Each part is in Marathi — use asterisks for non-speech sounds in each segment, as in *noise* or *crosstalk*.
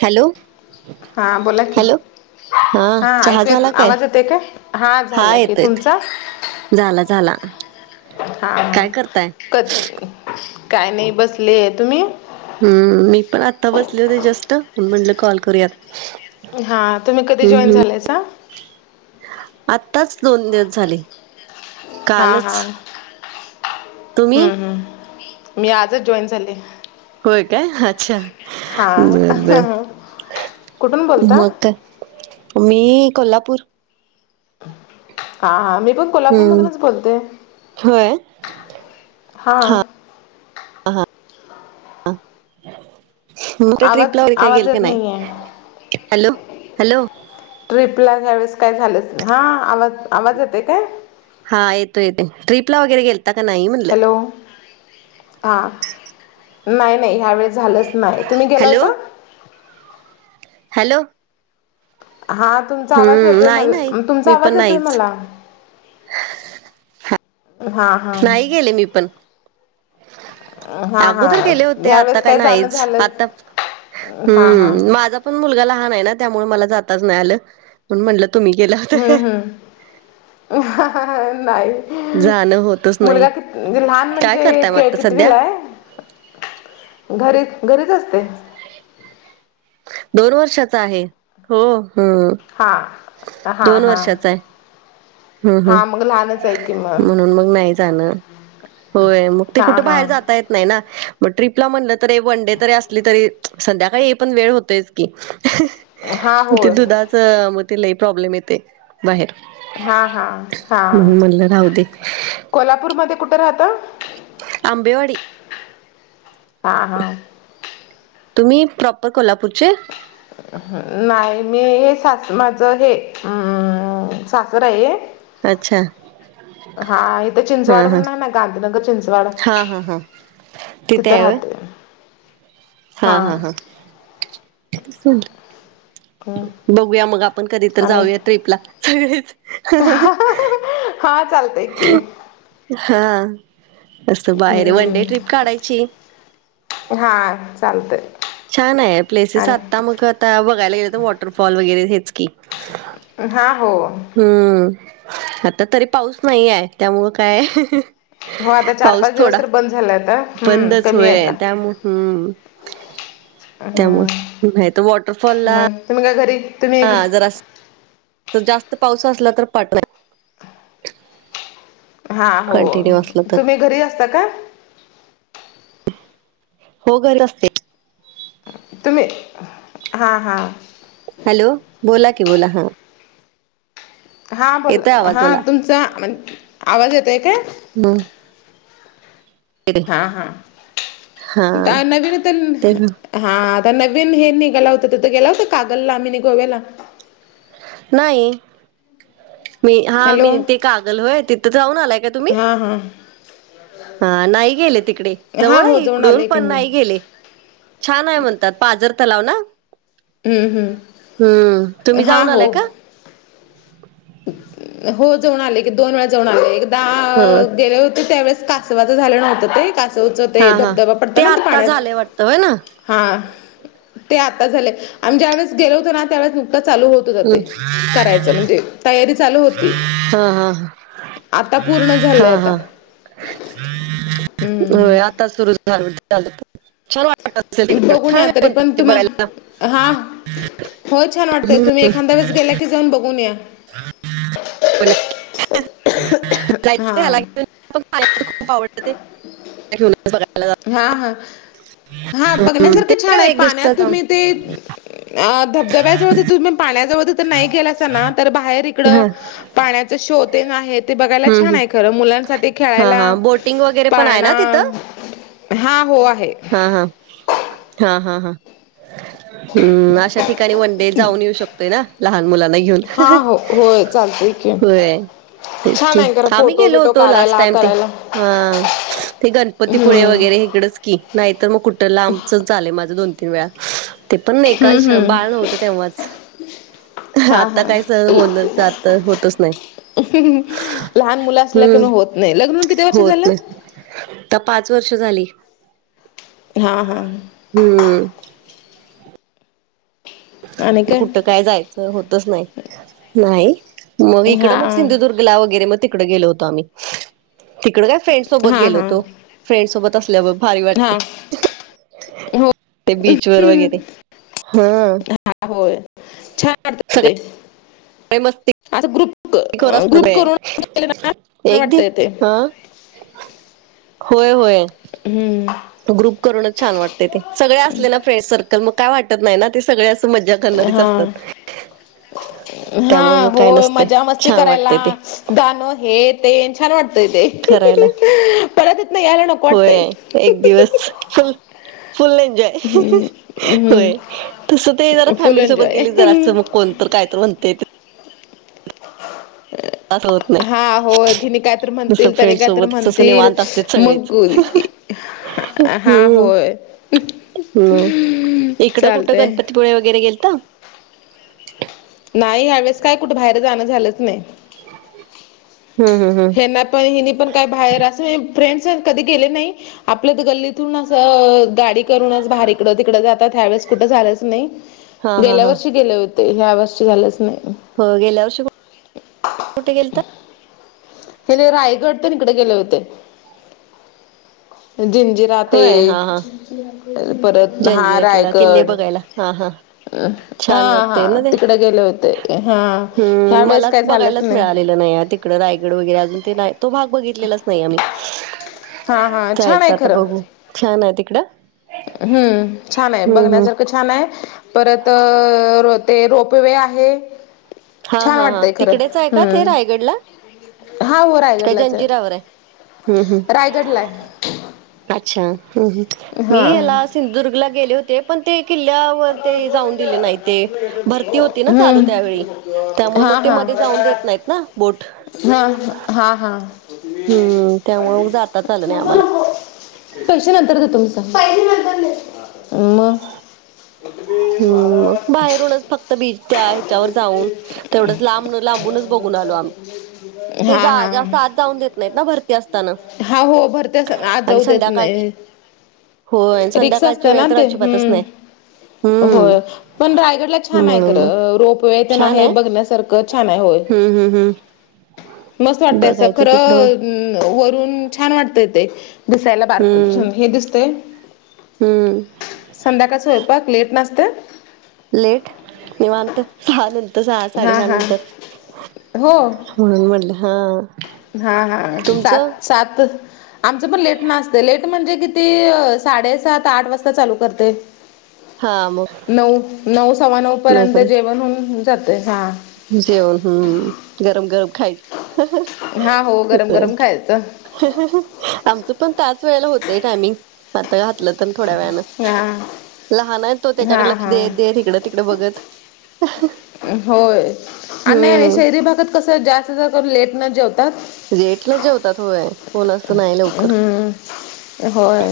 हॅलो हा बोला कि हॅलो हा चहा ऐकूयात झाला काय आवाज येत आहे का हा झाला की तुमचा झाला झाला हा हा काय करताय क काय नाही बसले आहे तुम्ही हम्म मी पण आता बसले होते जस्ट म्हटलं कॉल करूयात हा तुम्ही कधी जॉईन झालायसा आताच दोन दिवस झाले हा कालच हा तुम्ही हम्म हम्म मी आजच जॉईन झाले होय काय अच्छा हा बद कुठून बोलता मग काय मी कोल्हापूर हा मी पण हम्म कोल्हापूरमधूनच बोलते होय हा मग ते आवाज ट्रिपला व काय आवाज गेल काी येत नाही आहे हॅलो हॅलो ट्र्रीपला घ्यावेळेस काय झालंच हां आवाज आवाज येते काय हा येतो येते ट्रीप ला वगैरे गेल हॅलो हा नाही नाही ह्या वेळेस झालंच नाही, तुम्ही गेला हॅलो होता? हॅलो? हा तुमचा आवाज हम्म येतोय नाही मल नाही तुमचा मी पण आवाज येतोय नाहीच मला हा हा नाही गेले मी पण. हा हा अगोदर केले होते, आता ह्यावेेळेस काय जाणं नाहीच झालंच आता हा हा हम्म माझा पण मुलगा लहान आहे ना त्यामुळे मला जाताच नाही आलंण म्हणलं तु् गेला होता हम्म काय हम्म नाही जाणं होतच नाही मुलगा क लहान काय करताय मग म्हणजे आता सध्या कितवीलाय घरीच घरीच असते दोन वर्षाचा आहे, हो. ह. हा हा- हा. हम्म हा हम्म मग लहानच आहे की मग म्हणून मग नाही जाणं, होय मग ते हा कुठे हा बाहेर जाता येत नाही ना मग ट्रिपला म्हणलं तरी वनडे तरी असली तरी संध्याकाळी येई पर्यंत वेळ होतोयच की. हा मग ते होय दुधाच मग ते लई प्रॉब्लेम येते बाहेर. हा- हा -हा. म्हणून म्हणलं राहू दे कोल्हापूरमध्ये कुठं राहत? आंबेवाडी. हा हा. तुम्ही प्रॉपर कोल्हापूरचे? नाही मी हे सास माझं हे अ सासर आहे. अच्छा. हा इथे हा चिंचवड हा म्हणून आहे ना, गांधीनगर चिंचवड हा हां हां. तिथं राहते. हा हा हा. हम्म बघूया मग आपण कधी तर आणि जाऊया ट्रिपला, सगळेच हां चाल हा मस्त बाहेर वन डे ट्रिप हम्म काढायची हा चालतंय छान आहे प्लेसेस आत्ता आणि मग आता बघायला गेले तर वॉटरफॉल वगैरे हेच की हा हो. हम्म आता तरी पाऊस नाही आहे त्यामुळं काय हो आता चार पाऊस पाच दिवस थोडा, तर बंद झालं आता हम्म बंदच कमी आहे होय आता त्यामुळ हम्म हम्म त्यामुळे तर वॉटरफॉलला मग तुम्ही काय घरी? तुम्ही हा जर अस जास्त पाऊस असला तर पाठव हा हो, कंटिन्यू असला तर तुम्ही घरी असता का? हो घरी असते. तुम्ही हा हा हॅलो? बोला की, बोला हां हां बोल, आवाज हा मला तुमचा म्ह आवाज येतोयका? म. हा हा, हा का नवीन ते तर हा आता नवीन हे निघाला होतं तिथं गेला होता कागलला आम्ही गोव्याला नाही. मी हा हॅलो मी ते कागल होय तिथं जाऊन आलाय का तुम्ही? ह हां. हा नाही गेले तिकडे, हा जवळ हो आहे जाऊन इकडून, आले की पण मी नाही गेले. छान आहे म्हणतात, पाजर तलाव ना? हम्म हम्म हम्म. तुम्ही हा जाऊन हो आलाय का? हो जाऊन आले की, दोन वेळा जाऊन आले. ह दा गेले होते, त्यावेळेस कासवाचं झालं नव्हतं ते कास उचत हा हा धबधबा पडत ना ते आत्ता पाण्यात झालंय वाटतं होय ना हा ते आता झाले, आम्ही ज्या वेळेस गेलो होतो ना त्यावेळेस नुकतं चालू होत जातंय, करायचं म्हणजे तयारीच हा हा ह आता पूर्ण झालंय आता हम्म हो आता सुरु झा छान वाटत असेल त बघून या छान तरी म्हणतात पण ते तुम्हा बघायला हा हो छान वाटतय, तुम्ही एखाद्या वेळेस गेला की जाऊन बघून या ला *inaudible* हा पाण्या खूप आवडत तेे बघायला हा हा हा जातो. ते बघण्यासारखं छान आहे काय एक पाण्यात दिवसाचा तुम्ही ते अ धबधब्याजवळ तुम्ही पाण्याजवळ तर नाही गेला अस ना तर बाहेर हा इकडं पाण्याच शोतेण आहे ते बघायला हम्म, छान हम्म. आहे खरं मुलांसाठी हा खेळायला हा बोटिंग वगैरे पण आहे पाळणा ना तिथं हा हो आहे. हा हा हा हा हा हम्म अशा ठिकाणी वन डे जाऊन येऊ शकतोय ना लहान मुलांना घेऊन हा हो होय चालतय, होय. तेच कि आम्ही गेलो बिटो होतो लास्ट काढायला टाइम ते करायला. हा ते गणपतीपुळे हम्म वगैरे इकडच की नाही तर मग कुठे लांबच चालेय माझं दोन तीन वेळा ते पण नाही हम्म एका हम्म बाळणव्हतं तेव्हाच हा आता हा. काय स हो आता होतच नाही. लहान मुलं असल्या कि हम्म होत नाही लग्न किती वर्ष होत झालं? नाही आता पाच वर्ष झाली. हां हां हम्म कुठ काय जायचं होतच नाही, नाही मग इकडं हा मग सिंधुदुर्ग ला वगैरे मग तिकड गेलो होतो आम्ही तिकड काय फ्रेंड सोबत हा गेलो हा. होतो. फ्रेंड सोबत असल्यावर भारी हा वाटते. हो ते बीच वर हम्म. वगैरे हा हा होय छान वाटत ते सगळे मस्तीखोर आ ग्रुप असतात ग्रुप ते करून एक वाटत दिव य ते हा होय होय. हम्म ग्रुप करूनच छान वाटते ते सगळे असले ना फ्रेंड सर्कल मग काय वाटत नाही ना ते सगळे असं मज्जा करणारीच हा असतात. हा त्यामुळे मग काय होय, नसते मजा मस्ती छान करायला. वाटते ते दानो हे तेन छान वाटतय ते करायला परत इथनं यायला नको होय, वाटतंय एक दिवस फ फुल एन्जॉय हम्म. हम्म. होय, तसं ते जरा फुल फॅमिली सोबत एन्जॉय गेली जरा असं मग कोण तर काय तर म्हणते, असं होत नाही हा हो हयांनी कायत जसं म्हणतील तनी फ्रेंड काहीत सोबत तसं म्हणतील निवांत असते सगळेच मग हा हम्म होय. हम् इकडं कुठं चालतंय गणपतीपुळे वगैरे गेलत नाही यावेेळेस काय कुठे बाहेर जाणं झालंच नाही. हम्म हम्म हम्म त्यांना पण हिनी पण काय बाहेर असं फ्रेंडस कधी गेले नाही. आपल्या गल्लीतून असं गाडी करूनच बाहेरकडं तिकडं जातात. ह्या वेेळेस कुठं झालंच नाही हा हा गेल्या हा वर्षी गेले होते ह्या वर्षी झालंच नाही. हो गेल्या वर्षी कुठे गेल तर ह्या नी रायगड तर इकडे गेले होते जिंज जे होय हा हा परत हा जंजिरा किल्ला किल्ले रायकड बघायला हा हा हा छान हा वाटते ना ते तिकडे गेले होते हा ह्या वेळेस काय झालंच नाही इड रायगड वगैरे अजून ते नाही तो भाग बघितलेलाच नाही आम्ही हा हा छान आहे जायचं आता खरं बघू छान आहे तिकडं हम्म छान आहे हम्म हम्म बघण्यासारखं छान आहे परत ते रोप वे आहे. हा छान हा हा वाटतय खरं तिकडेच आहे का ते रायगडला हम्म हा हो काय रायगडलाच आहे. जंजिरावर हम्म हम्म रायगड लाय अच्छा ह मी हा याला सिंधुदुर्गला गेले होते पण ते किल्ल्यावर ते जाऊन दिले नाही ते भरती होती ना चालू हम्म त्यावेळी म हा मग ते हा मध्ये जाऊन देत नाहीत ना बोट हा हा हा हम्म त्यामुळं मग जाताच आलं नाही आम्हाला *unintelligible* हम्म हम्म मग बाहेरूनच फक्त बीच त्या हिच्यावर जाऊन तेवढंच लांब लांबूनच बघून आलो आम्ही *unintelligible* ते हा जा हा जास्त आज जाऊन देत नाहीत ना भरती असताना हा हो भरती असतान आत आणि जाऊ देत संध्याकाळची नाही होय आणि रिक्षा असत संध्याकाळच्या वेळ ना तर ते अजिबातच नाही हम्म हो हम्म पण रायगडला छान आहे म्हणून मग खं रोपवेथ नाही आहे बघण्यासारखं छान आहे होय हम्म हम्म हम्म. मस्त वाटतय असं बघायचं तिकडं मग. खरं वरून छान वाटतय ते दिसायला बारक हम्म हे दिसतय हम्म संध्याकास हो *inaudible* लेट मी मानत सहा नंतर सहा हा साडेसहा हा नंतर हो म्हणून म्हटलं हा हा हा तुमचं सात सात आमचं पण लेट नसते लेट म्हणजे किती साडेसात आठ वाजता चालू करते हा मग नऊ नऊ सव्वा नऊ पर्यंत नऊपर्यंत जेवण होउन जातंय हा जेवण हम्म गरम गरम खायच हा हो गरम गरम खायचं आमचं पण त्याच वेळेला होतय टायमिंग आता घातलं तर थोड्या वेानं हा लहान आहेत तो हा त्याच्याकडे लक्ष देत हा. देत तिकडं तिकडं बघत होय आणि नाही हम्म शहरी भागात कसं जास्त जा कर लेट न जेवतात म्हणजेटलं जेवतात होय कोण असं नाही लवकर हम्म होय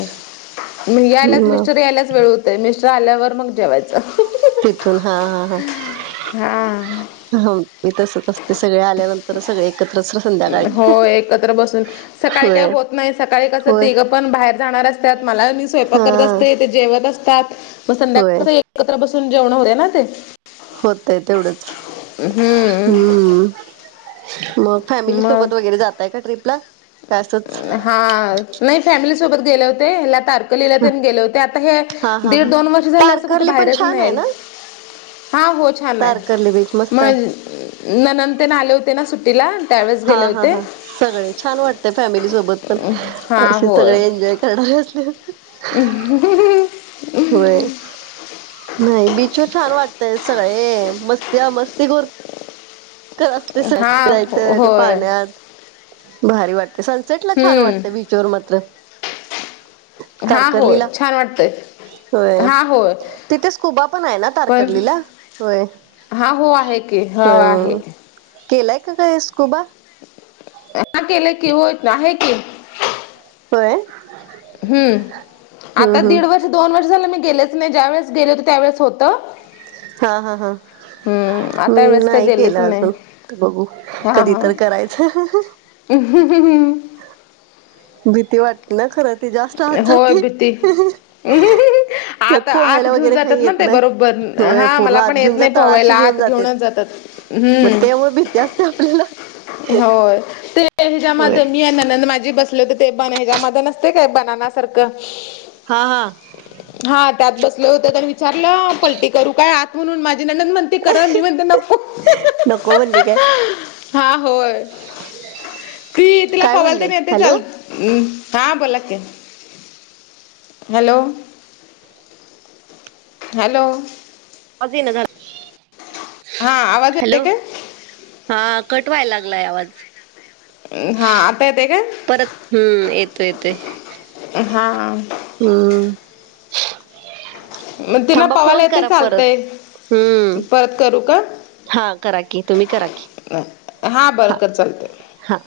म यायलाच मग मिस्टरी यायलाच वेळ हो ते मिस्टर आल्यावर मग जेवायचं तिथून हा हा हा हा हा मी तसच असते सगळे आल्यानंतर सगळे एकत्रच रते हो एकत्र बसून सकाळी काय होय होत नाही सकाळी कस होय तीघ पण बाहेर जाणार मला म स्वय करत हा असते ते जेवत असतात म होय संध्याकाळ *inaudible* होतय तेवढंच हम्म. मग फॅमिली मग सोबत वगैरे जातय का ट्र्रीपला काय असंच. हा हा नाही फॅमिली सोबत गेले होते तार कलीला गेल होते आता हे हा हा दीड हा दोन वर्ष झालं असं कुठे तारकर्ली पण बाहेरच छान आहे नाहील. ना हां हो छान आहे तारकर्ली बीच मस्त आहे मग ननंद तेन आले होते ना सुट्टीला त्यावेळेस हा गेले हा होते. हा सगळे छान वाटत फॅमिली सोबत पण हा असे होय सगळे एन्जॉय करणारे असले तर. *inaudible* होय, नाही बीचवर छान वाटतय सगळे ए मस्ता मस्ती खोर. तेव्हाच ते हा सगळं जायचं ते होय पाण्यात भारी वाटत. ते सनसेट ला छान वाटत हम्म बीचवर मात्र हा होय तारकर्लीला छान वाटतय. होय तिथे स्कुबा पण आहे ना पण तारकर्लीला होय. हा हो आहे की हो होय आहे. होय. केलाय का कायसकुबा *inaudible* हा केले कि होत नाही आहे की होय. हम्म, आता हम्म दीड हम्म वर्ष दोन वर्ष झालं मी गेलेच नाही ज्यावेेळेस गेले होते त्यावेळेस होतं. हा, हा, हा. हम्म आता मी वेळेस का नाही गेलेच केलं नाही अजून बघू हा कधी हा तर करायचं. *inaudible* भीती वाटते ना खरं ती जास्त आत होय जातय. भीती आत त्यात आत पोहायला घेऊन वगैरे जातात काही ना येत ते नाही. बरोबर होय हा पूर्ण मला पण आत येत घेऊन नाही जात तळाशी पोहायला घेऊन आत जातेत. घेऊनच जातात मग हम्म त्यामुळ भीती असते आपल्याला. होय, ते होय तेंच्यामध्ये मी आणि नणंद माझी बसतोय. ते बन हेच्यामध्ये नसते काय बनानासारखं हा, हा. हा त्यात बसले होते त्यांनी विचारलं पलटी करू काय आत. म्हणून माझी ननंद म्हणते करा मी म्हणते नको नको म्हणले काय *inaudible* हा होय. *inaudible* ती तिला काय पवाल म्हणले तेन येतंय हॅलो चाल हम्म, हां बोला की *inaudible* हॅलो. हॅलो. आवाज येईना झाला हा आवाज येतोय हॅलो काय? हा कट वाय लागलाय आवाज. हा आता येते काय *inaudible* परत हम्म येतोय येतोय. हा. हम्म. मग तिनं थांबा पवायला फोन येते करा परत चालतंय हम्म. परत करू का *inaudible* हा करा की. तुम्ही करा की हा. बरं कर चालतंय हा